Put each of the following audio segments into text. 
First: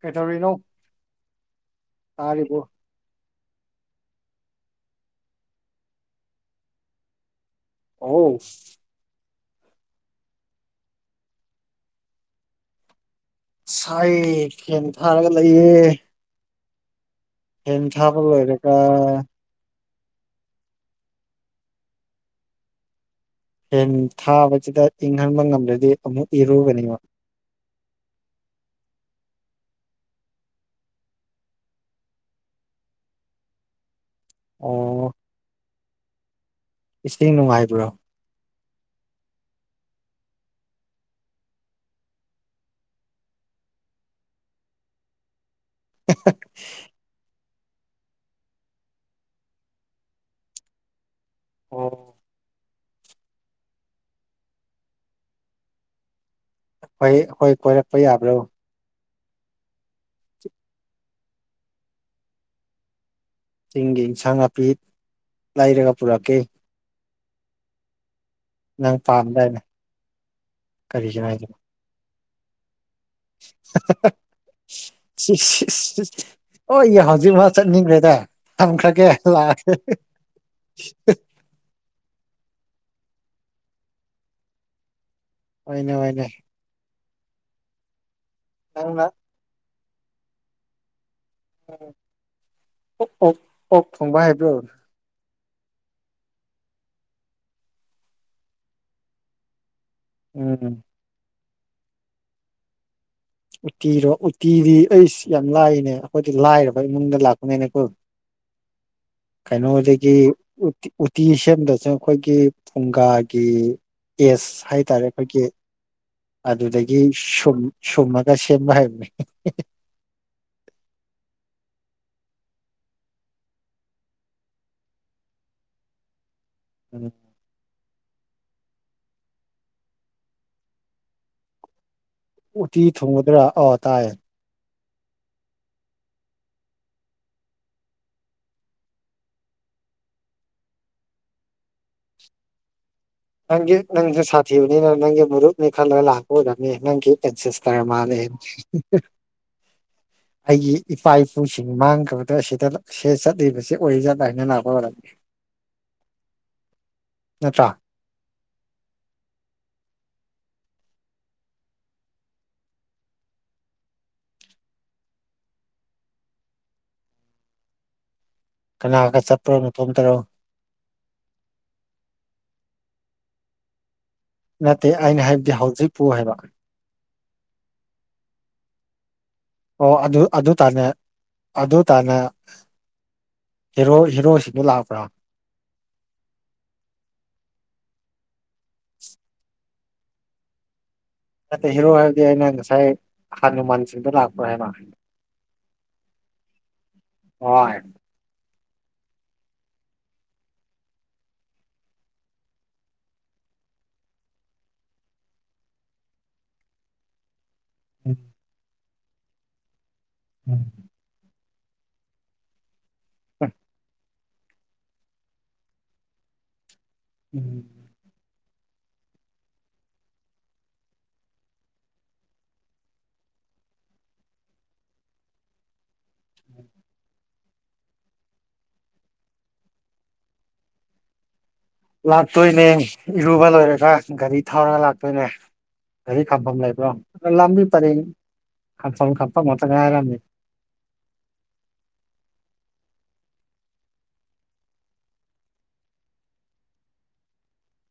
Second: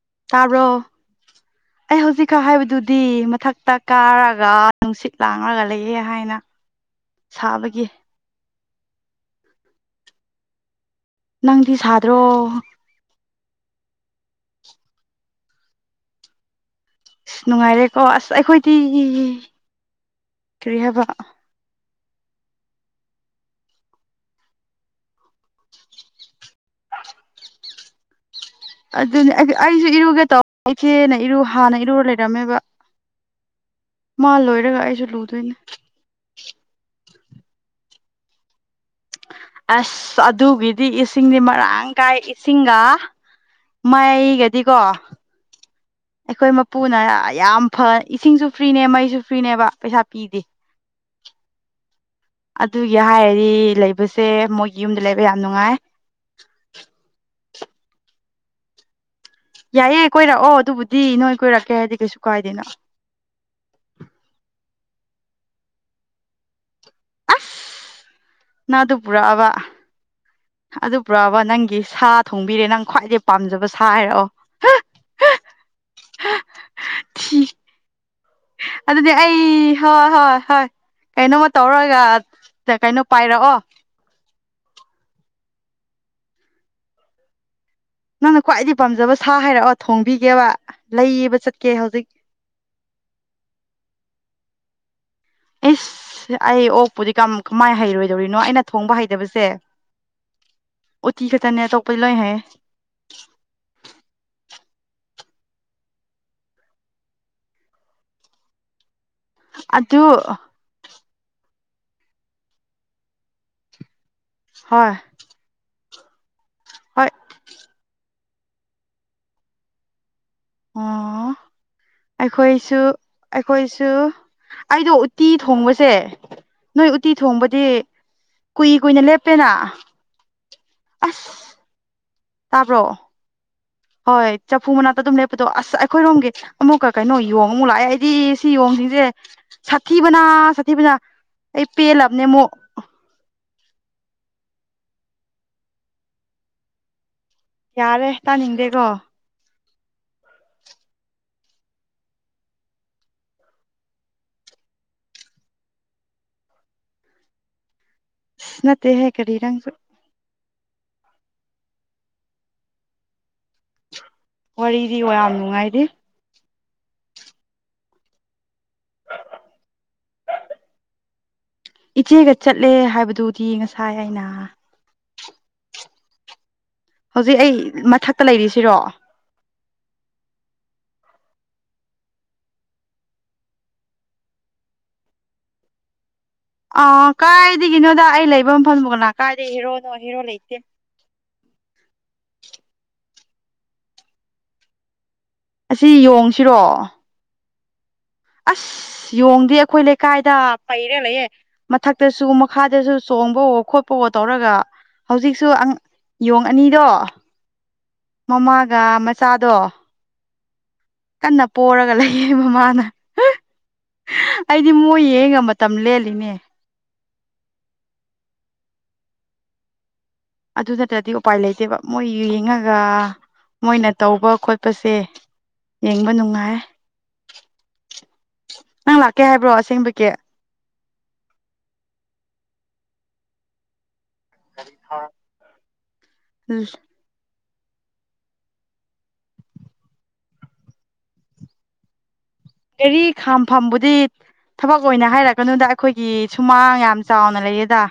ꯀꯩꯗꯧꯔꯤꯅꯣ ꯇꯥꯕ꯭ꯔꯣ ꯑꯩ ꯍꯧꯖꯤꯛꯀ ꯇꯥꯔꯤꯕꯣ ꯍꯥꯏꯕꯗꯨ ꯗꯤ ꯃꯊꯛꯇ ꯀꯥꯔꯒ ꯅꯨꯡꯁꯤꯠ ꯂꯥꯡꯂꯒ ꯂꯩꯌꯦ ꯍꯥꯏꯅ ꯁꯥꯕꯒꯤ ꯑꯧ ꯅꯪꯗꯤ ꯁꯥꯗ꯭ꯔꯣ ꯁꯥꯏꯌꯦ ꯐꯦꯟ ꯊꯥꯔꯒ ꯂꯩꯌꯦ ꯑꯁ [unintelligible] ꯐꯦꯟ ꯅꯨꯡꯉꯥꯏꯔꯦꯀꯣ ꯊꯥꯕ ꯑ‍‍꯭ꯁ ꯑꯩꯈꯣꯏꯗꯤ ꯂꯣꯏꯔꯒ ꯀꯔꯤ ꯍꯥꯏꯕ ꯐꯦꯟ ꯊꯥꯕꯁꯤꯗ ꯏꯪꯍꯟꯕ ꯉꯝꯗ꯭ꯔꯗꯤ ꯑꯃꯨꯛ ꯏꯔꯨꯕꯅꯦꯕ [unintelligible] ꯑꯗꯨꯅꯦ ꯑꯩꯁꯨ ꯑꯩꯁꯨ ꯏꯔꯨꯒꯦ ꯇꯧ ꯏꯆꯦꯅ ꯏꯔꯨ ꯍꯥꯟꯅ ꯏꯔꯨꯔ ꯂꯩꯔꯝꯃꯦꯕ [inaudible] ꯃꯥ ꯂꯣꯏꯔꯒ ꯑꯩꯁꯨ ꯑꯣ ꯂꯨꯗꯣꯏꯅꯤ ꯏꯁꯤꯡ ꯅꯨꯡꯉꯥꯏꯕ꯭ꯔꯣ ꯑ꯭ꯁ ꯑꯗꯨꯒꯤꯗꯤ ꯏꯁꯤꯡꯗꯤ ꯃꯔꯥꯡ ꯀꯥꯏ ꯏꯁꯤꯡꯒ ꯃꯩꯒꯗꯤꯀꯣ ꯑꯩꯈꯣꯏ ꯃꯄꯨꯅ ꯌꯥꯝ ꯐ ꯏꯁꯤꯡꯁꯨ ꯐ꯭ꯔꯤꯅꯦ ꯃꯩꯁꯨ ꯐ꯭ꯔꯤꯅꯦꯕ ꯄꯩꯁꯥ ꯄꯤꯗꯦ ꯑꯣ ꯑꯗꯨꯒꯤ ꯍꯥꯏꯔꯗꯤ ꯂꯩꯕꯁꯦ ꯃꯣꯏꯒꯤ ꯌꯨꯝꯗ ꯂꯩꯕ ꯌꯥꯝ ꯅꯨꯡꯉꯥꯏ ꯍꯣꯏ ꯑꯩꯈꯣꯏ ꯀꯣꯏꯔꯛꯄ ꯌꯥꯕ꯭ꯔꯣ ꯌꯥꯏꯌꯦ ꯀꯣꯏꯔꯛꯑꯣ ꯑꯗꯨꯕꯨꯗꯤ ꯅꯣꯏ ꯀꯣꯏꯔꯛꯀꯦ ꯍꯥꯏꯗꯤ ꯀꯩꯁꯨ ꯀꯥꯏꯗꯦꯅ ꯆꯤꯡꯒꯤ ꯏꯟꯁꯥꯡ ꯅꯥꯄꯤ ꯂꯩꯔꯒ ꯄꯨꯔꯛꯀꯦ ꯑꯁ ꯅꯪ ꯑꯗꯨ ꯄꯨꯔꯛꯑꯕ ꯑꯗꯨ ꯀꯔꯤꯒꯤꯅꯣ ꯄꯨꯔꯛꯑꯕ ꯍꯥꯏꯁꯤꯕꯣ ꯅꯪꯒꯤ ꯁꯥ ꯊꯣꯡꯕꯤꯔꯦ ꯅꯪ ꯈ꯭ꯋꯥꯏꯗꯩ ꯄꯥꯝꯖꯕ ꯁꯥ ꯍꯥꯏꯔꯛꯑꯣ ꯑꯣꯏ ꯊꯤ ꯍꯧꯖꯤꯛꯃꯛ ꯆꯠꯅꯤꯡꯈ꯭ꯔꯦꯗ ꯊꯝꯈ꯭ꯔꯒꯦ ꯑꯗꯨꯗꯤ ꯑꯩ ꯂꯥꯛꯑꯒꯦ ꯍꯣꯏ ꯍꯣꯏ ꯍꯣꯏ ꯀꯩꯅꯣꯃ ꯇꯧꯔꯒ ꯀꯩꯅꯣ ꯄꯥꯏꯔꯛꯑꯣ ꯍꯣꯏꯅꯦ ꯍꯣꯏꯅꯦ ꯅꯪꯅ ꯈ꯭ꯋꯥꯏꯗꯒꯤ ꯅꯪꯅ ꯄꯥꯝꯖꯕ ꯁꯥ ꯍꯥꯏꯔꯛꯑꯣ ꯊꯣꯡꯕꯤꯒꯦꯕ ꯂꯩꯕ ꯆꯠ ꯎꯝ ꯑꯣ [inaudible] ꯑꯣꯛ [inaudible] ꯑꯣꯛ ꯊꯣꯡꯕ ꯍꯥꯏꯕ꯭ꯔꯣ ꯏꯁ ꯑꯩ ꯑꯣꯛꯄꯨꯗꯤ ꯀꯝ ꯀꯃꯥꯏ ꯍꯩꯔꯣꯏꯗꯧꯔꯤꯅꯣ ꯑꯩꯅ ꯊꯣꯡꯕ ꯍꯩꯇꯕꯁꯦ ꯎꯝ ꯎꯠꯇꯤ ꯈꯛꯇꯅꯦ ꯑꯇꯣꯞꯄꯗꯤ ꯂꯣꯏ ꯍꯩꯌꯦ ꯎꯇꯤꯔꯣ ꯎꯇꯤꯗꯤ ꯑꯩꯁ ꯌꯥꯝ ꯂꯥꯏꯅꯦ ꯑꯩꯈꯣꯏꯗꯤ ꯂꯥꯏꯔꯕ ꯏꯃꯨꯡꯗ ꯂꯥꯛꯄꯅꯤꯅꯀꯣ [inaudible] ꯑꯗꯨ ꯀꯩꯅꯣꯗꯒꯤ ꯎꯇꯤ ꯎꯇꯤ ꯁꯦꯝꯗꯨꯏꯖꯦ ꯑꯩꯈꯣꯏꯒꯤ ꯐꯨꯡꯒꯥꯒꯤ ꯑꯦꯁ ꯍꯣꯏ ꯍꯥꯏꯇꯥꯔꯦ ꯑꯩꯈꯣꯏꯒꯤ ꯑꯗꯨꯗꯒꯤ ꯍꯣꯏ ꯁꯨꯝ ꯁꯨꯝꯃꯛ ꯁꯦꯝꯕ ꯍꯥꯏꯕꯅꯦ [unintelligible] ꯑꯣ ꯑꯩꯈꯣꯏꯁꯨ ꯑꯩꯈꯣꯏꯁꯨ ꯑꯩꯗꯣ ꯎꯠꯇꯤ ꯊꯣꯡꯕꯁꯦ ꯅꯣꯏ ꯎꯇꯤ ꯊꯣꯡꯕꯗꯤ ꯀꯨꯏ ꯀꯨꯏꯅ ꯂꯦꯞꯄꯦꯅ ꯑꯁ ꯎꯇꯤ ꯇꯥꯕ꯭ꯔꯣ ꯊꯣꯡꯒꯗ꯭ꯔꯥ ꯑꯥ ꯇꯥꯏꯌꯦ ꯑꯣꯏ ꯆꯐꯨ ꯃꯅꯥꯛꯇ ꯑꯗꯨꯝ ꯂꯦꯞꯄꯗꯣ ꯑꯁ ꯑꯩꯈꯣꯏꯔꯣꯝꯒꯤ ꯑꯃꯨꯛꯀ ꯀꯩꯅꯣ ꯌꯣꯡ ꯑꯃꯨꯛ ꯂꯥꯛꯑꯦ ꯑꯩꯗꯤ ꯁꯤ ꯌꯣꯡꯁꯤꯡꯖꯦ ꯁꯥꯊꯤꯕꯅ ꯁꯥꯊꯤꯕꯅ ꯑꯩ ꯄꯦꯜꯂꯕꯅꯦ ꯑꯃꯨꯛ ꯅꯪꯒꯤ ꯅꯪꯁꯨ ꯁꯥꯊꯤꯕꯅꯤꯅ ꯅꯪꯒꯤ ꯃꯔꯨꯞꯅꯤ ꯈꯜꯂꯒ ꯂꯥꯛꯄ ꯑꯣꯏꯔꯝꯅꯤ ꯅꯪꯒꯤ ꯑꯦꯟꯁꯤꯁ ꯇꯔ ꯌꯥꯔꯦ ꯃꯥꯜꯂꯦ ꯇꯥꯅꯤꯡꯗꯦꯀꯣ ꯑꯁ ꯑꯩꯒꯤ ꯏꯄꯥ ꯏꯄꯨꯁꯤꯡ ꯃꯥꯡꯈ꯭ꯔꯕꯗꯣ ꯑꯁꯤꯗ ꯁꯤꯗ ꯆꯠꯂꯤꯕꯁꯦ ꯑꯣꯏꯖꯥꯠꯂ ꯍꯥꯏꯅ ꯂꯥꯛꯄ ꯑꯣꯏꯔꯝꯅꯤ ꯅꯠꯇ꯭ꯔꯥ ꯅꯠꯇꯦꯍꯦ ꯀꯔꯤ ꯅꯪꯁꯨ ꯋꯥꯔꯤꯗꯤ ꯌꯥꯝ ꯅꯨꯡꯉꯥꯏꯔꯤ ꯀꯅꯥꯒ ꯆꯠꯄ꯭ꯔꯣ ꯅꯇꯣꯝꯇꯔꯣ ꯏꯆꯦꯒ ꯆꯠꯂꯦ ꯍꯥꯏꯕꯗꯨꯗꯤ ꯉꯁꯥꯏ ꯑꯩꯅ ꯅꯠꯇꯦ ꯑꯩꯅ ꯍꯥꯏꯕꯗꯤ ꯍꯧꯖꯤꯛꯄꯨ ꯍꯥꯏꯕ ꯍꯧꯖꯤꯛ ꯑꯩ ꯃꯊꯛꯇ ꯂꯩꯔꯤꯁꯤꯔꯣ ꯑꯣ ꯑꯗꯨ ꯑꯗꯨ ꯇꯥꯟꯅ ꯑꯗꯨ ꯇꯥꯟꯅ ꯍꯦꯔꯣ ꯍꯦꯔꯣꯁꯤꯡꯗꯣ ꯂꯥꯛꯄ꯭ꯔꯣ ꯑꯥ ꯀꯥꯏꯗꯒꯤꯅꯣꯗ ꯑꯩ ꯂꯩꯕ ꯃꯐꯝꯕꯣ ꯀꯅꯥ ꯀꯥꯏꯗꯒꯤ ꯍꯦꯔꯣꯅꯣ ꯍꯦꯔꯣ ꯂꯩꯇꯦ ꯅꯠꯇꯦ ꯍꯦꯔꯣ ꯍꯥꯏꯕꯗꯤ ꯑꯩꯅ ꯉꯁꯥꯏ ꯍꯅꯨꯃꯥꯟꯁꯤꯡꯗꯣ ꯂꯥꯛꯄ꯭ꯔꯥ ꯍꯥꯏꯕ ꯑꯁꯤ ꯌꯣꯡꯁꯤꯔꯣ ꯍꯣꯏ ꯑꯁ ꯌꯣꯡꯗꯤ ꯑꯩꯈꯣꯏ ꯂꯩꯀꯥꯏꯗ ꯄꯩꯔ ꯂꯩꯌꯦ ꯃꯊꯛꯇꯁꯨ ꯃꯈꯥꯗꯁꯨ ꯆꯣꯡꯕꯋꯣ ꯈꯣꯠꯄꯋꯣ ꯇꯧꯔꯒ ꯍꯧꯖꯤꯛꯁꯨ ꯌꯣꯡ ꯑꯅꯤꯗꯣ ꯎꯝ ꯃꯃꯥꯒ ꯃꯆꯥꯗꯣ ꯎꯝ ꯀꯟꯅ ꯄꯣꯔꯒ ꯂꯩꯌꯦ ꯃꯃꯥꯅ [unintelligible] ꯑꯩꯗꯤ ꯃꯣꯏ ꯌꯦꯡꯉꯒ ꯃꯇꯝ ꯂꯦꯜꯂꯤꯅꯦ ꯎꯝ ꯑꯗꯨ ꯅꯠꯇ꯭ꯔꯗꯤ ꯎꯄꯥꯏ ꯂꯩꯇꯦꯕ ꯃꯣꯏ ꯌꯦꯡꯉꯒ ꯃꯣꯏꯅ ꯇꯧꯕ ꯈꯣꯠꯄꯁꯦ ꯌꯦꯡꯕ ꯅꯨꯡꯉꯥꯏ ꯅꯪ ꯂꯥꯛꯀꯦ ꯍꯥꯏꯕ꯭ꯔꯣ ꯑꯁꯦꯡꯕꯒꯤ ꯂꯥꯛꯇꯣꯏꯅꯦ ꯏꯔꯨꯕ ꯂꯣꯏꯔꯒ ꯒꯥꯔꯤ ꯊꯧꯔꯒ ꯂꯥꯛꯇꯣꯏꯅꯦ ꯒꯥꯔꯤ ꯈꯥꯝꯐꯝ ꯂꯩꯕ꯭ꯔꯣ ꯂꯝꯕꯤ ꯄꯔꯦꯡ [inaudible] ꯈꯛꯇ ꯉꯥꯏꯔꯝꯅꯤ ꯒꯥꯔꯤ ꯈꯥꯝꯐꯝꯕꯨꯗꯤ ꯊꯕꯛ ꯑꯣꯏꯅ ꯍꯥꯏꯔꯛꯀꯅꯨꯗ ꯑꯩꯈꯣꯏꯒꯤ ꯁꯨꯃꯥꯡ ꯌꯥꯝ ꯆꯥꯎꯅ ꯂꯩꯌꯦꯗ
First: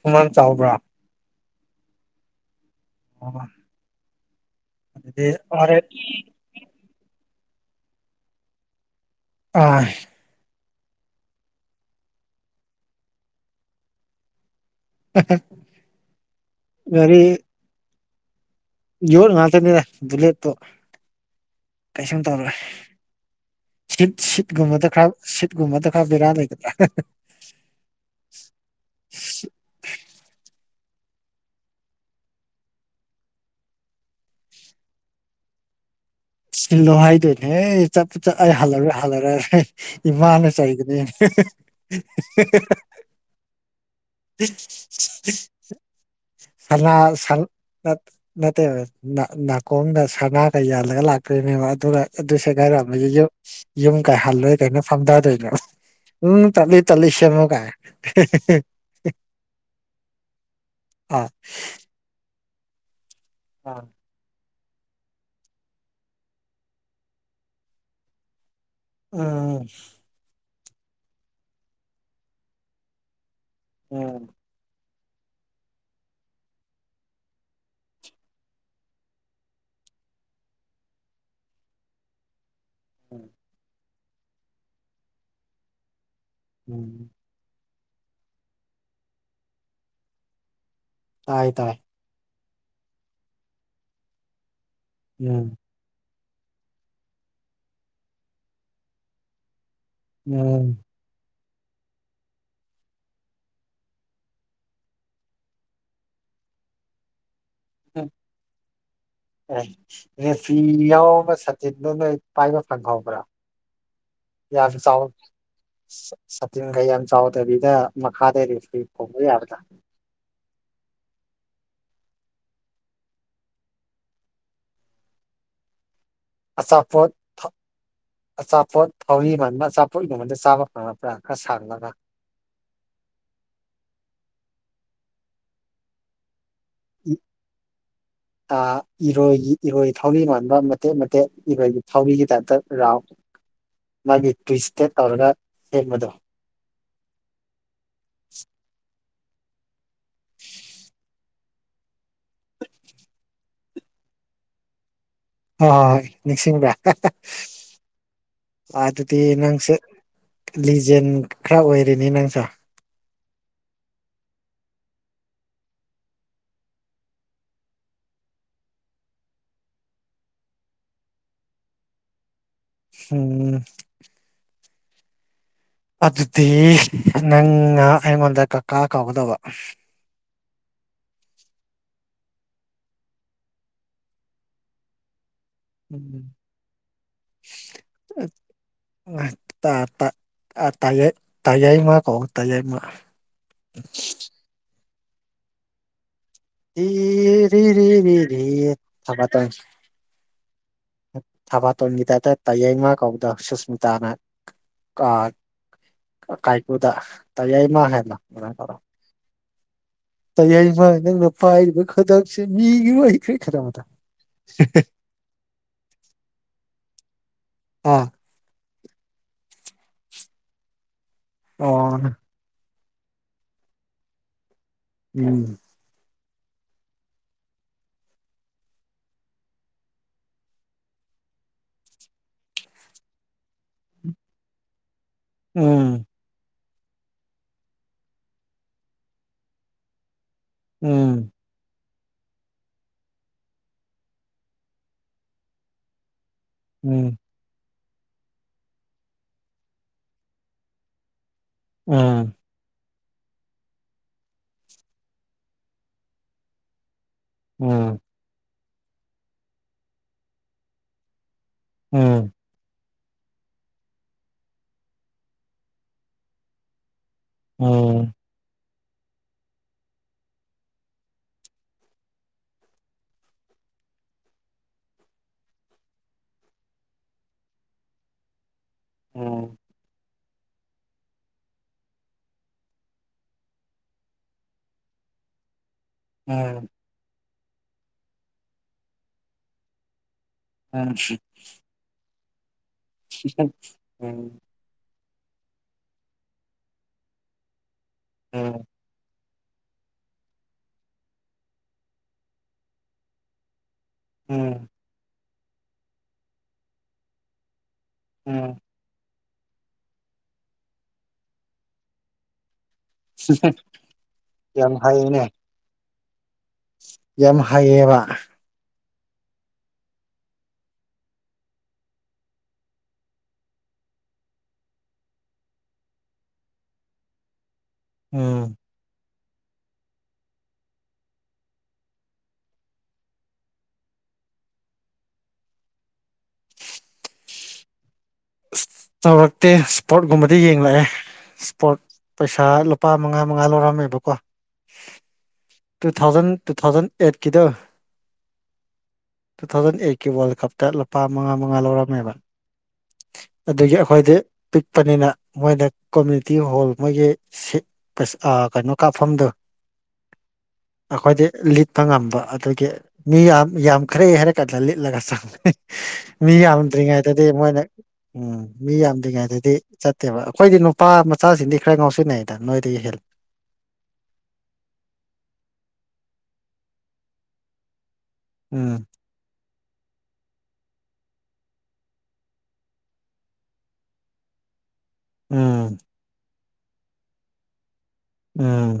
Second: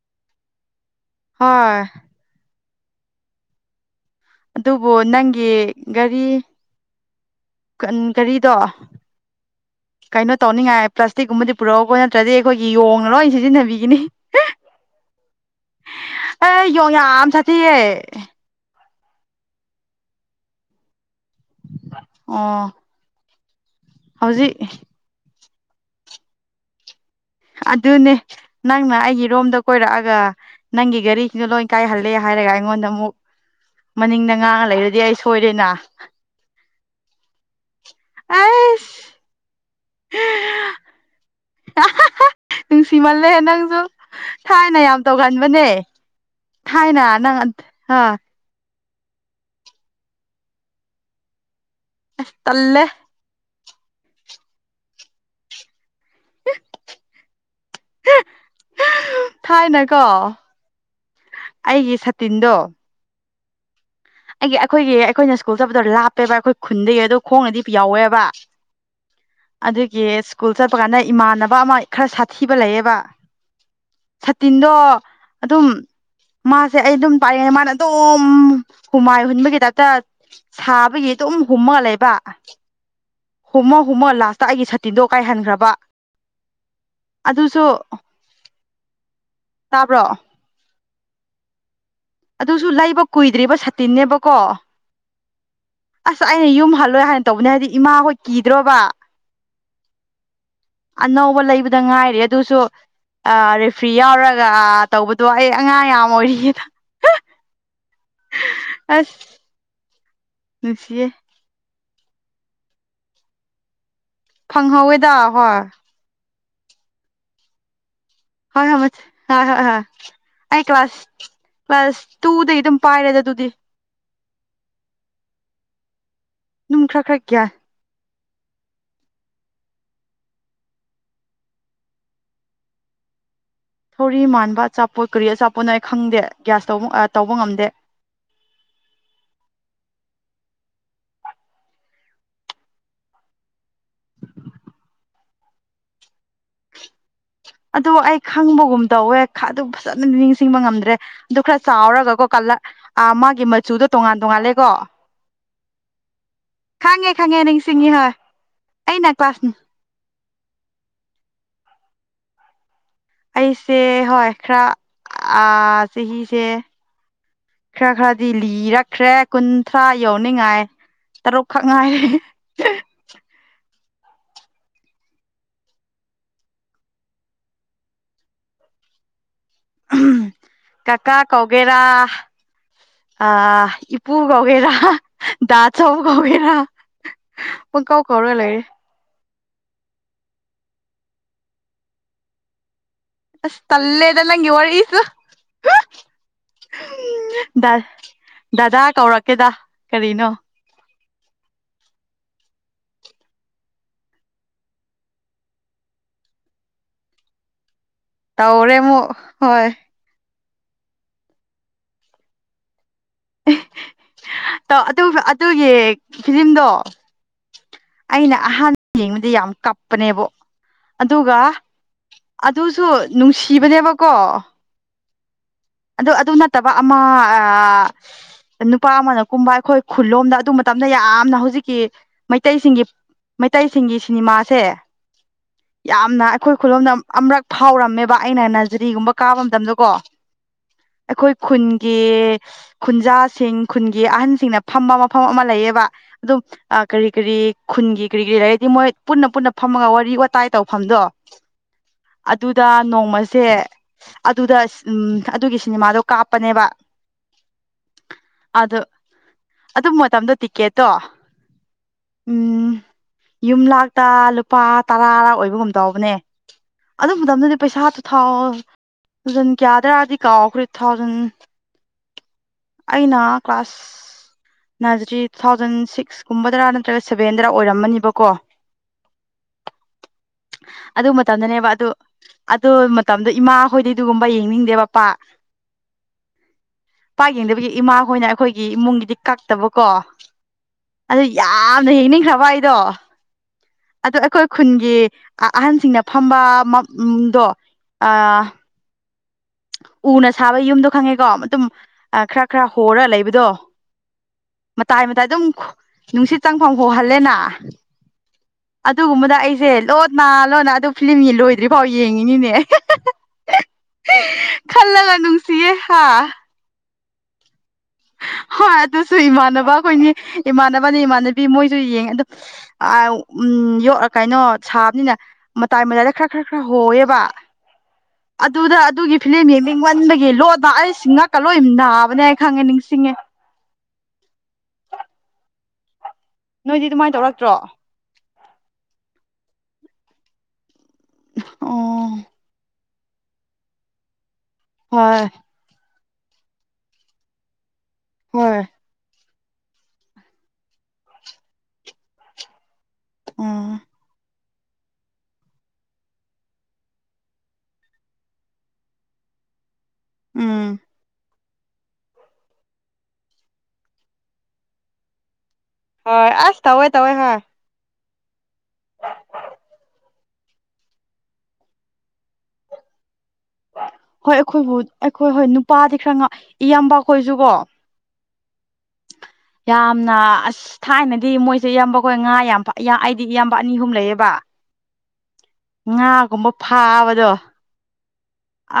ꯁꯨꯃꯥꯡ ꯆꯥꯎꯕ꯭ꯔꯣ ꯍꯣꯏ [inaudible] ꯑꯗꯨꯕꯨ ꯑꯗꯨꯗꯤ ꯅꯪꯒꯤ ꯍꯣꯔꯦꯟ ꯒꯥꯔꯤ ꯒꯥꯔꯤꯗꯣ ꯑꯥ ꯀꯩꯅꯣ ꯇꯧꯅꯤꯡꯉꯥꯏ ꯄ꯭ꯂꯥꯁꯇꯤꯛꯀꯨꯝꯕꯗꯤ ꯄꯨꯔꯛꯑꯣꯀꯣ ꯅꯠꯇ꯭ꯔꯗꯤ ꯑꯩꯈꯣꯏꯒꯤ ꯌꯣꯡꯅ ꯂꯣꯏꯅ ꯁꯤꯖꯤꯟꯅꯕꯤꯒꯤꯅꯤ ꯑꯦ ꯌꯣꯡ ꯒꯥꯔꯤ ꯌꯥꯝ ꯁꯥꯊꯤꯌꯦ ꯌꯣꯠ ꯉꯥꯛꯇꯅꯤꯅ‌ꯦ ꯕꯨꯂꯦꯠ ꯄ꯭ꯔꯨꯞ ꯀꯩꯁꯨꯝ ꯇꯧꯔꫭꯏ ꯑꯣ ꯁꯤꯠ ꯍꯧꯖꯤꯛ ꯁꯤꯠꯒꯨꯝꯕꯗ ꯈꯔ ꯁꯤꯠꯒꯨꯝꯕꯗ ꯈꯔ ꯕꯦꯔꯥ ꯂꯩꯒꯗ꯭ꯔꯥ ꯑꯗꯨꯅꯦ ꯅꯪꯅ ꯑꯩꯒꯤ ꯔꯨꯝꯗ ꯀꯣꯏꯔꯛꯑꯒ ꯅꯪꯒꯤ ꯒꯥꯔꯤꯁꯤꯡꯗꫭ ꯂꯣꯏ ꯀꯥꯏꯍꯜꯂꯦ ꯍꯥꯏꯔꯒ ꯑꯩꯉꯣꯟꯗ ꯑꯃꯨꯛ ꯃꯅꯤꯡꯗ ꯉꯥꯛꯑ ꯂꯩꯔꯗꯤ ꯑꯩ ꯁꯣꯏꯔꯦꯅ ꯁꯤꯜ ꯂꯣ ꯍꯥꯏꯗꫭꯏꯅꯤ ꯍꯦ ꯆꯠꯄꯨ ꯆꯠ ꯑꯩ ꯍꯜꯂꯔꯣꯏ ꯑꯩꯁ ꯍꯜꯂꯔꫭꯏ ꯏꯃꯥꯅ ꯆꯩꯒꯅꯤ [unintelligible] ꯅꯨꯡꯁꯤꯃꯜꯂꯦ ꯅꯪꯁꯨ ꯊꯥꯏꯅ ꯌꯥꯝ ꯇꯧꯒꯟꯕꯅꯦ ꯁꯅꯥ ꯊꯥꯏꯅ ꯅꯪ ꯑ [inaudible] ꯅꯠꯇꯦꯕꯥ ꯅꯥ ꯅꯥꯀꯣꯡꯗ ꯁꯅꯥꯒ ꯌꯥꯜꯂꯒ ꯂꯥꯛ ꯏꯅꯦꯕ ꯑꯗꯨꯒ ꯑꯗꯨ ꯇꯜꯂꯦ ꯁꯦꯒꯥꯏꯔꯛꯑꯃꯦ ꯌꯨꯝ ꯌꯨꯝ ꯀꯩ ꯍꯜꯂꯣꯏ ꯀꯩꯅꯣ ꯐꯝꯊꯗꯣꯏꯅꯦꯕꯥ ꯎꯝ ꯇꯜꯂꯤ ꯇꯜꯂꯤ ꯁ‌ꯦꯝꯃꯨ ꯀꯥꯏꯅ ꯊꯥꯏꯅꯥ ꯀꯣ ꯑꯥ ꯇꯤꯟꯗꫭ ꯑꯥ ꯑꯩꯒꯤ ꯑꯩꯈꯣꯏꯒꯤ ꯑꯩꯈꯣꯏꯅ ꯏꯁ꯭ꯀꯨꯜ ꯆꯠꯄꯗꯣ ꯂꯥꯞꯄꯦꯕ ꯑꯩꯈꯣꯏ ꯈꯨꯟꯗꯒꯤ ꯑꯗꯨ ꯈꯣꯡꯅꯗꯤ ꯌꯥꯎꯋꯦꯕ ꯎꯝ ꯑꯗꯨꯒꯤ ꯏꯁ꯭ꯀꯨꯜ ꯆꯠꯄꯥ ꯀꯥꯟꯗ ꯏꯃꯥꯟꯅꯕ ꯑꯃꯥ ꯈꯔꯥ ꯁꯥꯊꯤꯕ ꯂꯩꯌꯦꯕ ꯎꯝ ꯁꯇꯤꯟꯗꯣ ꯑꯗꯨꯝ ꯃꯥꯁꯦ ꯑꯩ ꯑꯗꯨꯝ ꯄꯥꯏꯌ‌ꯦꯅ ꯃꯥꯅ ꯑꯗꯨꯝ ꯍꯨꯃꯥꯏ ꯍꯨꯟꯕꯒꯤ ꯇꯥꯏꯞꯇꯥ ꯁꯥꯕꯒꯤ ꯑꯗꯨꯝ ꯍꯨꯝꯃꯒ ꯂꯩꯕ ꯎꯝ ꯍꯨꯝꯃꯥ ꯍꯨꯝꯃꯥ ꯂꯥꯁꯇꯥ ꯑꯩꯒꯤ ꯁꯥꯇꯤꯟꯗꯣ ꯀꯥꯏꯍꯟꯈ꯭ꯔꯕꯥ ꯎꯝ ꯑꯗꯨꯁꯨ ꯇꯥꯕ꯭ꯔꯣ ꯇꯥꯏ ꯇꯥꯏ ꯑꯗꯨꯁꯨ ꯂꯩꯕ ꯀꯨꯏꯗ꯭ꯔꯤꯕ ꯁꯇꯤꯟꯅꯦꯕꯀꯣ ꯎꯝ ꯑꯁ ꯑꯩ ꯌꯨꯝ ꯍꯜꯂꯣꯏ ꯍꯥꯏꯅ ꯇꯧꯕꯅꯦ ꯍꯥꯏꯗꯤ ꯏꯃꯥ ꯍꯣꯏ ꯀꯤꯗ꯭ꯔꯣꯕꯥ ꯎꯝ ꯑꯅꯧꯕ ꯂꯩꯕꯗ ꯉꯥꯏꯔꯤꯌꯦ ꯑꯗꯨꯁꯨ ꯑꯥ ꯔꯦꯐ꯭ꯔꯤ ꯌꯥꯎꯔꯒ ꯇꯧꯕꯗꯣ ꯑꯩ ꯑꯉꯥꯡ ꯌꯥꯝ ꯑꯣꯏꯔꯤꯌꯦꯗꯥ ꯎꯝ ꯑꯥꯏ ꯔꯦꯐ꯭ꯔꯤ ꯅꯨꯡꯁꯤꯌꯦ ꯌꯥꯎꯕꯥ ꯁꯥꯠ ꯇꯤꯟꯗꫭ ꯅꯣꯢ ꯄꯥꯢꯕ ꯐꯪ ꯍꯧꯕꯔꯥ ꯐꯪꯍꯧꯋꯦꯗ ꯍꯣꯏ ꯁꯇꯤꯟꯒ ꯌꯥꯝ ꯆꯥꯎꯗꯕꯤꯗ ꯃꯈꯥꯗ ꯍꯣꯏ ꯔꯦꯐ꯭ꯔꯤ ꯍꯣꯏ ꯈꯣꯡꯕ ꯍꯣꯏ ꯍꯣꯏ ꯌꯥꯕꯗꫭ ꯍꯣꯏ ꯑꯩ ꯀ꯭ꯂꯥꯁ ꯀ꯭ꯂꯥꯁ ꯇꯨꯗꯩꯩ ꯑꯗꯨꯝ ꯄꯥꯏꯔꯦꯗ ꯑꯗꯨꯗꯤ ꯑꯗꯨꯝ ꯈꯔ ꯑꯆꯥꯄꯣꯠ ꯈꯔ ꯒ꯭ꯌꯥꯟ ꯊꯞ ꯑꯆꯥꯄꯣꯠ ꯊꯧꯔꯤ ꯃꯥꯟꯕ ꯆꯥꯄꯣꯠ ꯒꯨꯝꯕꯗꯤ ꯆꯥꯕ ꯐꯪꯉꯛꯄ꯭ꯔꯥ ꯈ꯭ꯔ ꯁꯥꯡꯂꯒ ꯊꯧꯔꯤ ꯃꯥꯟꯕ ꯆꯥꯄꯣꯠ ꯀꯔꯤ ꯑꯆꯥꯄꯣꯠꯅꯣ ꯑꯩ ꯈꯪꯗꯦ ꯒ꯭ꯌꯥꯁ ꯇꯧꯕ ꯑꯥ ꯏ- ꯇꯧꯕ ꯉꯝꯗꯦ ꯑꯥ ꯏꯔꯣꯢꯒꯤ ꯏꯔꯣꯢ ꯊꯥꯎꯔꯤ ꯃꯥꯟꯕ ꯃꯇꯦꯛ ꯃꯇꯦꯛ ꯏꯔꯣꯢꯒꯤ ꯊꯥꯎꯔꯤꯒꯤ ꯇꯥꯢꯞꯇ ꯔꯥꯎꯟ ꯃꯥꯒꯤ ꯇ꯭ꯨꯋꯤꯁꯇꯦꯠ ꯇꯧꯔꯒ ꯁꯦꯝꯕꯗꯣ ꯑꯗꯨ ꯑꯩ ꯈꯪꯕꯒꯨꯝ ꯇꯧꯋꯦ ꯈꯥ ꯗꯨ ꯐꯖꯅ ꯅꯤꯡꯁꯤꯡꯕ ꯉꯝꯗ꯭ꯔꯦ ꯑꯗꯨ ꯈ꯭ꯔ ꯆꯥꯎꯔꯒꯀꯣ ꯀꯥꯂꯥ ꯑꯥ ꯃꯥꯒꯤ ꯃꯆꯨꯗꯨ ꯇꯣꯉꯥꯟ ꯇꯣꯉꯥꯟꯂꯦꯀꯣ ꯍꯣꯏ ꯅꯤꯡꯁꯤꯡꯕ꯭ꯔꯥ ꯍꯥ ꯅꯤꯡꯁꯤꯡꯉꯤ ꯍꯣꯏ ꯍꯥ ꯑꯩꯅ ꯑꯗꯨꯗꯤ ꯀ꯭ꯂꯥꯁ ꯅꯪꯁꯦ ꯂꯤꯖꯦꯟ ꯈ꯭ꯔ ꯑꯣꯢꯔꯦꯅꯦ ꯅꯪꯁꯦ ꯑꯩꯁꯦ ꯍꯣꯏ ꯈ꯭ꯔ ꯑꯥ ꯆꯍꯤꯁꯦ ꯈ꯭ꯔ ꯈ꯭ꯔꯗꯤ ꯂꯤꯔꯛꯈ꯭ꯔꯦ ꯀꯨꯟꯊ꯭ꯔꯥ ꯌꯧꯅꯤꯡꯉꯥꯢ ꯇꯔꯨꯛꯈꯛ ꯉꯥꯢꯔꯦ ꯐꯨꯝ ꯑꯗꯨꯗꯤ ꯅꯪꯅ ꯑꯩꯉꯣꯟꯗ ꯀꯀꯥ ꯀꯧꯒꯗꯕ ꯎꯝ ꯀꯀꯥ ꯀꯧꯒꯦꯔꯥ ꯑꯥ ꯏꯄꯨ ꯀꯧꯒꯦꯔꯥ ꯍꯥ ꯗꯥ ꯆꯧ ꯎꯝ ꯀꯧꯒꯦꯔꯥ ꯄꯨꯡ ꯀꯧ ꯀꯧꯔ ꯂꯩꯔꯦ ꯉꯥ ꯇꯥ ꯇꯥꯥ ꯑꯥ ꯇꯥꯌꯩ ꯇꯌꯩꯃ ꯀꯣ ꯇꯌꯩꯃ ꯑꯁ ꯇꯜꯂꯦꯗ ꯅꯪꯒꯤ ꯋꯔꯤꯁꯨ [unintelligible] ꯗ ꯗꯗꯥ ꯊꯕꯥꯇꯣꯟ ꯀꯧꯔꯛꯀꯦꯗ ꯀꯔꯤꯅꯣ ꯊꯕꯥꯇꯣꯟꯒꯤ ꯇꯥꯢꯞꯇ ꯇꯌꯦꯡꯃ ꯀꯧꯕꯗꯣ ꯁꯨꯁꯃꯤꯇꯥꯅ ꯀꯥ ꯀꯥꯢꯀꯨꯗ ꯇꯌꯩꯃ ꯍꯥꯢꯅ ꯇꯧꯔꯦꯃꯨꯛ ꯍꯣꯢ ꯇꯌꯩꯃ ꯅꯪꯅ ꯄꯥꯏꯔꯤꯕ ꯈꯗꯥꯡꯁꯦ ꯃꯤꯒꯤ ꯑꯣꯏ ꯑꯦ ꯇꯣ ꯑꯗꯨꯕ ꯑꯗꯨꯒꯤ ꯐꯤꯂꯤꯝꯗꯣ ꯑꯣ ꯑꯩꯅ ꯑꯍꯥꯟ [inaudible] ꯌꯦꯡꯕꯗ ꯌꯥꯝ ꯀꯞꯄꯅꯦꯕꯣ ꯑꯗꯨꯒ ꯑꯣ ꯑꯗꯨꯁꯨ ꯅꯨꯡꯁꯤꯕꯅꯦꯕꯀꯣ ꯎꯝ ꯑꯗꯨ ꯑꯗꯨ ꯅꯠꯇꯕ ꯑꯃ ꯑꯥ ꯅꯨꯄꯥ ꯑꯃꯅ ꯀꯨꯝꯕ ꯑꯩꯈꯣꯏ ꯈꯨꯜꯂꯣꯝꯗ ꯑꯗꯨ ꯃꯇꯝꯗ ꯌꯥꯝꯅ ꯍꯧꯖꯤꯛꯀꯤ ꯃꯩꯇꯩꯁꯤꯡꯒꯤ ꯃꯩꯇꯩꯁꯤꯡꯒꯤ ꯁꯤꯅꯤꯃꯥꯁꯦ ꯎꯝ ꯌꯥꯝꯅ ꯑ ꯈꯣꯢ ꯈꯨꯂꯣꯝꯗ ꯑꯃ꯭ꯔꯛ ꯐꯥꯎꯔꯝꯃꯦꯕ ꯑꯩꯅ ꯅꯖꯔꯤꯒꯨꯝꯕ ꯀꯥꯕ ꯃꯇꯝꯗ ꯀꯣ ꯎꯝ ꯑꯩꯈꯣꯏ ꯈꯨꯟꯒꯤ ꯈꯨꯟꯖꯥꯁꯤꯡ ꯈꯨꯟꯒꯤ ꯑꯍꯟꯁꯤꯡꯅ ꯐꯝꯕ ꯃꯐꯝ ꯑꯃ ꯂꯩꯌꯦꯕ ꯑꯗꯨꯝ ꯑꯥ ꯀꯔꯤ ꯎꯝ ꯀꯔꯤ ꯈꯨꯟꯒꯤ ꯀꯔꯤ ꯀꯔꯤ ꯂꯩꯔꯗꯤ ꯃꯣꯏ ꯄꯨꯟꯅ ꯄꯨꯟꯅ ꯐꯝꯃꯒ ꯋꯥꯔꯤ ꯋꯥꯇꯥꯏ ꯇꯧꯐꯝꯗꯣ ꯎꯝ ꯑꯗꯨꯗ ꯅꯣꯡꯃꯁꯦ ꯑꯗꯨꯗ ꯎꯝ ꯑꯗꯨꯒꯤ ꯁꯤꯅꯦꯃꯥꯗꯣ ꯀꯥꯞꯄꯅꯦꯕ ꯎꯝ ꯑꯗꯨ ꯑꯗꯨ ꯃꯇꯝꯗꯣ ꯇꯤꯀꯦꯠꯇꯣ ꯎꯝ ꯎꯝ ꯌꯨꯝ ꯂꯥꯛꯇ ꯂꯨꯄꯥ ꯇꯔꯥ ꯑꯣꯏꯕꯒꯨꯝ ꯇꯎꯕꯅꯦ ꯑꯗꯨ ꯃꯇꯝꯗꯗꯤ ꯄꯩꯁꯥ ꯎꯝ ꯇꯨꯊꯥꯎ ꯖꯟ ꯀꯌꯥꯗ꯭ꯔꯥꯗꯤ ꯀꯥꯎꯈ꯭ꯔꯦ ꯊꯥꯎꯖꯟ ꯑꯩꯅ ꯀ꯭ꯂꯥꯁ ꯅꯖꯤꯔꯤ ꯇꯨ ꯊꯥꯎꯖꯟ ꯁꯤꯛꯀꯨꯝꯕꯗꯔ ꯅꯠꯇ꯭ꯔꯒ ꯁꯕꯦꯟꯗꯔ ꯑꯣꯏꯔꯝꯃꯅꯤꯕꯀꯣ ꯎꯝ ꯑꯗꯨ ꯃꯇꯝꯗꯅꯦꯕ ꯑꯗꯨ ꯑꯗꯨ ꯃꯇꯝꯗꯣ ꯏꯃꯥ ꯍꯣꯏꯗꯤ ꯑꯗꯨꯒꯨꯝꯕ ꯌꯦꯡꯅꯤꯡꯗꯦꯕ ꯄꯥꯛ ꯎꯝ ꯄꯥ ꯌꯦꯡꯗꯕꯤꯒꯤ ꯏꯃꯥ ꯍꯣꯏꯅ ꯑꯩꯈꯣꯏꯒꯤ ꯏꯃꯨꯡꯒꯤꯗꯤ ꯀꯛꯇꯕꯀꯣ ꯑꯗꯨ ꯌꯥꯝꯅ ꯌꯦꯡꯅꯤꯡꯈ꯭ꯔꯕ ꯑꯩꯗꯣ [unintelligible] ꯑꯗꯣ ꯎꯝ ꯑꯩꯈꯣꯏ ꯈꯨꯟꯒꯤ ꯑꯍꯟꯁꯤꯡꯅ ꯐꯝꯕꯗꯣ ꯃ ꯗꯣ ꯑꯥ ꯎꯝ ꯎꯅ ꯁꯥꯕ ꯌꯨꯝꯗꯣ ꯈꯪꯉꯦꯀꯣ ꯃꯇꯨꯡ ꯈꯔ ꯈꯔ ꯍꯣꯔ ꯂꯩꯕꯗꯣ ꯎꯝ ꯃꯇꯥꯏ ꯃꯇꯥꯏ ꯑꯗꯨꯝ ꯅꯨꯡꯁꯤꯠ ꯆꯪꯐꯝ ꯍꯣꯍꯜꯂꯦꯅ ꯎꯝ ꯑꯗꯨꯒꯨꯝꯕꯗ ꯑꯩꯁꯦ ꯂꯣꯠꯅ ꯂꯣꯟꯅ ꯑꯗꯨ ꯐꯤꯂꯝꯒꯤ ꯂꯣꯏꯗ꯭ꯔꯤꯐꯥꯎ ꯌꯦꯡꯉꯤꯅꯤꯅꯦ [unintelligible] ꯌꯥꯝ ꯈꯜꯂꯒ ꯍꯩꯅꯦ ꯅꯨꯡꯁꯤꯌꯦ ꯍꯥ ꯌꯥꯝ ꯍꯩꯌꯦꯕ ꯍꯣꯏ ꯑꯗꯨꯁꯨ ꯏꯃꯥꯟꯅꯕ ꯑꯩꯈꯣꯏꯅꯤ ꯏꯃꯥꯟꯅꯕꯅꯤ ꯏꯃꯥꯟꯅꯕꯤ ꯃꯣꯏꯁꯨ ꯌꯦꯡꯉꯦ ꯑꯗꯨ ꯑ ꯎꯝ ꯌꯣꯛꯑ ꯀꯩꯅꯣ ꯁꯥꯕꯅꯤꯅ ꯃꯇꯥꯏ ꯃꯇꯥꯏꯗ ꯈꯔ ꯈꯔ ꯈꯔ ꯍꯣꯌꯦꯕ ꯎꯝ ꯑꯗꯨꯗ ꯑꯗꯨꯒꯤ ꯐꯤꯂꯦꯝ ꯌꯦꯡꯅꯤꯡꯃꯟꯕꯒꯤ ꯂꯣꯠꯅ ꯑꯩꯁꯤ ꯉꯛꯀ ꯂꯣꯏ ꯅꯥꯕꯅꯦ ꯍꯥꯏ ꯈꯪꯉꯦ ꯅꯤꯡꯁꯤꯡꯉꯦ ꯅꯣꯏꯗꯤ ꯑꯗꯨꯃꯥꯏꯅ ꯇꯧꯔꯛꯇ꯭ꯔꯣ ꯆꯥꯎꯧꯔꯛꯇꯦ ꯏꯁꯄꯣꯔꯠ ꯀꯨꯝꯕꯗꯤ ꯌꯦꯡꯂꯛꯑꯦ ꯑꯣ ꯏꯁꯄꯣꯔꯠ ꯄꯩꯁꯥꯂꯣ ꯂꯨꯄꯥ ꯃꯉꯥ ꯃꯉꯥ ꯂꯧꯔꯝꯃꯦꯕꯀꯣ ꯍꯣꯏ ꯇꯨ ꯊꯥꯎꯖꯟ ꯇꯨ ꯊꯥꯎꯖꯟ ꯑꯩꯠꯀꯤꯗꯣ ꯍꯣꯏ ꯇꯨ ꯊꯥꯎꯖꯟ ꯑꯩꯠꯀꯤ ꯋꯥꯔꯜ ꯀꯞꯇ ꯂꯨꯄꯥ ꯃꯉꯥ ꯃꯉꯥ ꯂꯧꯔꯝꯃꯦꯕ ꯑꯗꯒꯤ ꯎꯝ ꯑꯈꯣꯏꯗꯤ ꯄꯤꯛꯄꯅꯤꯅ ꯃꯣꯏꯅ ꯀꯣꯃꯨꯅꯤꯇꯤ ꯍꯣꯜ ꯃꯣꯏꯒꯤ ꯁꯤꯠ ꯀꯩꯅꯣ ꯀꯥꯞꯐꯝꯗꯨ ꯎꯝ ꯑꯈꯣꯏꯗꯤ ꯂꯤꯠꯄ ꯉꯝꯕ ꯑꯗꯒꯤ ꯃꯤ ꯌꯥꯝ ꯌꯥꯝꯈ꯭ꯔꯦ ꯍꯥꯏꯔ ꯀꯥꯟꯗ ꯂꯤꯠꯂꯒ ꯆꯪꯕꯅ ꯍꯣꯏ ꯃꯤ ꯑꯁ ꯇꯧꯋꯦ ꯇꯧꯋꯦ ꯌꯥꯝꯗ꯭ꯔꯤꯉꯩꯗꯗꯤ ꯍꯣꯏ ꯍꯣꯏ ꯃꯣꯏꯅ ꯎꯝ ꯃꯤ ꯌꯥꯝꯗ꯭ꯔꯤꯉꯩꯗꯗꯤ ꯆꯠꯇꯦꯕ ꯑꯈꯣꯏꯗꯤ ꯅꯨꯄꯥ ꯃꯆꯥꯁꯤꯡꯗꯤ ꯈꯔ ꯉꯥꯎꯁꯤꯟꯅꯩꯗ ꯅꯣꯏꯗꯒꯤ ꯍꯦꯜ ꯍꯣꯏ ꯑꯈꯣꯏꯕꯨ ꯑꯩꯈꯣꯏ ꯍꯣꯏ ꯅꯨꯄꯥꯗꯤ ꯈꯔ ꯏꯌꯥꯝꯕꯈꯣꯏꯁꯨ ꯀꯣ ꯎꯝ ꯌꯥꯝꯅ ꯑꯁ ꯊꯥꯏꯅꯗꯤ ꯃꯣꯏꯁꯦ ꯏꯌꯥꯝꯕꯈꯣꯏ ꯉꯥ ꯌꯥꯝ ꯐꯥ ꯌꯥ ꯑꯩꯗꯤ ꯏꯌꯥꯝꯕ ꯑꯅꯤ ꯑꯍꯨꯝ ꯂꯩꯌꯦꯕ ꯎꯝ ꯉꯥ ꯒꯨꯝꯕ ꯐꯥꯕꯗꯣ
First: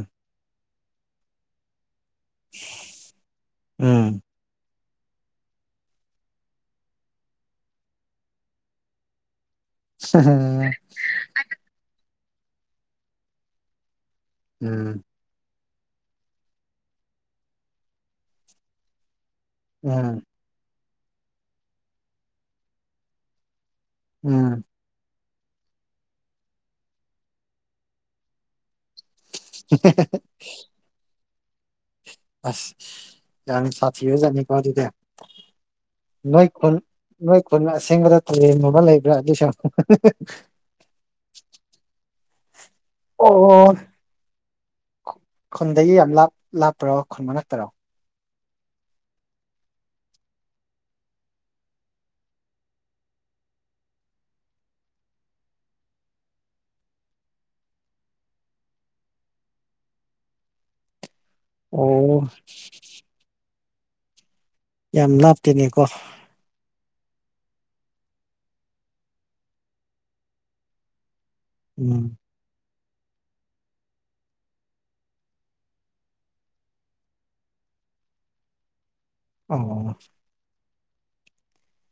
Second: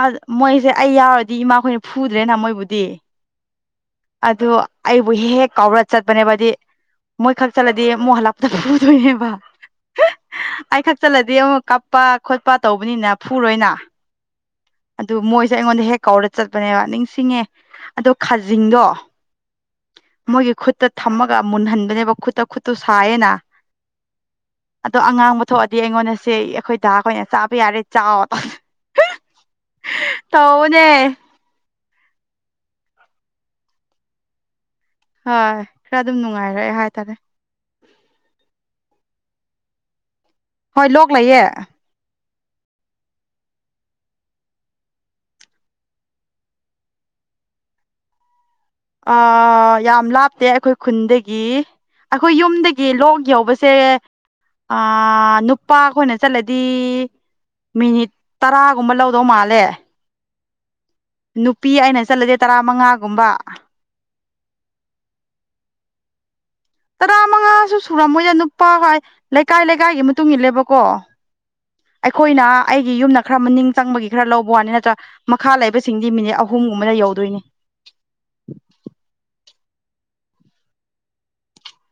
ꯑ ꯃꯣꯏꯁꯦ ꯑꯩ ꯌꯥꯎꯔꯗꯤ ꯏꯃꯥꯈꯣꯏ ꯐꯨꯗ꯭ꯔꯦꯅ ꯃꯣꯏꯕꯨꯗꯤ ꯎꯝ ꯑꯗꯣ ꯑꯩꯕꯨ ꯍꯦꯛ ꯍꯦꯛ ꯀꯥꯎꯔ ꯆꯠꯄꯅꯦꯕ ꯑꯗꯨꯏ ꯃꯣꯏꯈꯛ ꯆꯠꯂꯗꯤ ꯃꯨꯛ ꯍꯜꯂꯛꯄꯗ ꯐꯨꯗꯣꯏꯅꯦꯕ ꯑꯩ [unintelligible] ꯈꯛ ꯆꯠꯂꯗꯤ ꯑꯃꯨꯛ ꯀꯞꯄ ꯈꯣꯠꯄ ꯇꯧꯕꯅꯤꯅ ꯐꯨꯔꯣꯏꯅ ꯎꯝ ꯑꯗꯨ ꯃꯣꯏꯁꯦ ꯑꯩꯉꯣꯟꯗ ꯍꯦꯛ ꯀꯧꯔ ꯆꯠꯄꯅꯦꯕ ꯅꯤꯡꯁꯤꯡꯉꯦ ꯑꯗꯣ ꯈꯖꯤꯡꯗꯣ ꯎꯝ ꯃꯣꯏꯒꯤ ꯈꯨꯠꯇ ꯊꯝꯃꯒ ꯃꯨꯟꯍꯟꯕꯅꯦꯕ ꯈꯨꯠꯇ ꯈꯨꯠꯇꯨ ꯁꯥꯏꯌꯦꯅ ꯎꯝ ꯑꯗꯣ ꯑꯉꯥꯡꯕ ꯊꯣꯛꯑꯗꯤ ꯑꯩꯉꯣꯟꯗꯁꯦ ꯑꯩꯈꯣꯏ ꯗꯥꯈꯣꯏꯅ ꯆꯥꯕ ꯌꯥꯔꯦ ꯆꯥꯎ [unintelligible] ꯇꯥ ꯉꯧꯅꯦ ꯑꯁ ꯌꯥꯅꯤ ꯁꯥꯊꯤꯕ ꯖꯥꯅꯤꯀꯣ ꯑꯗꯨꯗꯤ ꯍꯣꯏ ꯈꯔ ꯑꯗꯨꯝ ꯅꯨꯡꯉꯥꯏꯔꯛꯑꯦ ꯍꯥꯏꯇꯥꯔꯦ ꯈꯨꯟꯁꯤꯡꯕꯗ ꯇꯨꯔꯦꯟ ꯒꯨꯝꯕ ꯂꯩꯕ꯭ꯔꯥ ꯑꯗꯨꯁꯨ ꯍꯣꯏ ꯂꯣꯛ ꯂꯩꯌꯦ ꯑꯣ ꯈꯨꯟꯗꯒꯤ ꯌꯥꯝ ꯂꯥꯞ ꯂꯥꯞꯄ꯭ꯔꯣ ꯈꯨꯟ ꯃꯅꯥꯛꯇꯔꯣ ꯑ ꯌꯥꯝ ꯂꯥꯞꯇꯦ ꯑꯩꯈꯣꯏ ꯈꯨꯟꯗꯒꯤ ꯑꯩꯈꯣꯏ ꯌꯨꯝꯗꯒꯤ ꯂꯣꯛ ꯌꯎꯧꯕꯁꯦ ꯑ ꯅꯨꯄꯥ ꯈꯣꯏꯅ ꯆꯠꯂꯗꯤ ꯃꯤꯅꯤꯠ ꯇꯔꯥꯒꯨꯝꯕ ꯂꯧꯗꯧ ꯃꯥꯜꯂꯦ ꯅꯨꯄꯤ ꯑꯩꯅ ꯑꯣ ꯆꯠꯂꯗꯤ ꯇꯔꯥ ꯃꯉꯥꯒꯨꯝꯕ ꯌꯥꯝ ꯂꯥꯞꯇꯦꯅꯦꯀꯣ ꯇꯔꯥ ꯃꯉꯥꯁꯨ ꯁꯨꯔꯝꯃꯣꯏꯌꯦ ꯅꯨꯄꯥ ꯍꯣꯏ ꯂꯩꯀꯥꯏ ꯂꯩꯀꯥꯏꯒꯤ ꯃꯇꯨꯡ ꯏꯤꯜꯂꯦꯕꯀꯣ ꯎꯝ ꯑꯩꯈꯣꯏꯅ ꯑꯩꯒꯤ ꯌꯨꯝꯅ ꯈꯔ ꯃꯅꯤꯡ ꯆꯪꯕꯒꯤ ꯈꯔ ꯂꯧꯕ ꯋꯥꯅꯤ ꯅꯠꯇ꯭ꯔ ꯃꯈꯥ ꯂꯩꯕꯁꯤꯡꯗꯤ ꯃꯤꯅꯤꯠ ꯑꯍꯨꯝꯒꯨꯝꯕꯗ ꯌꯧꯗꯣꯏꯅꯤ ꯑꯣ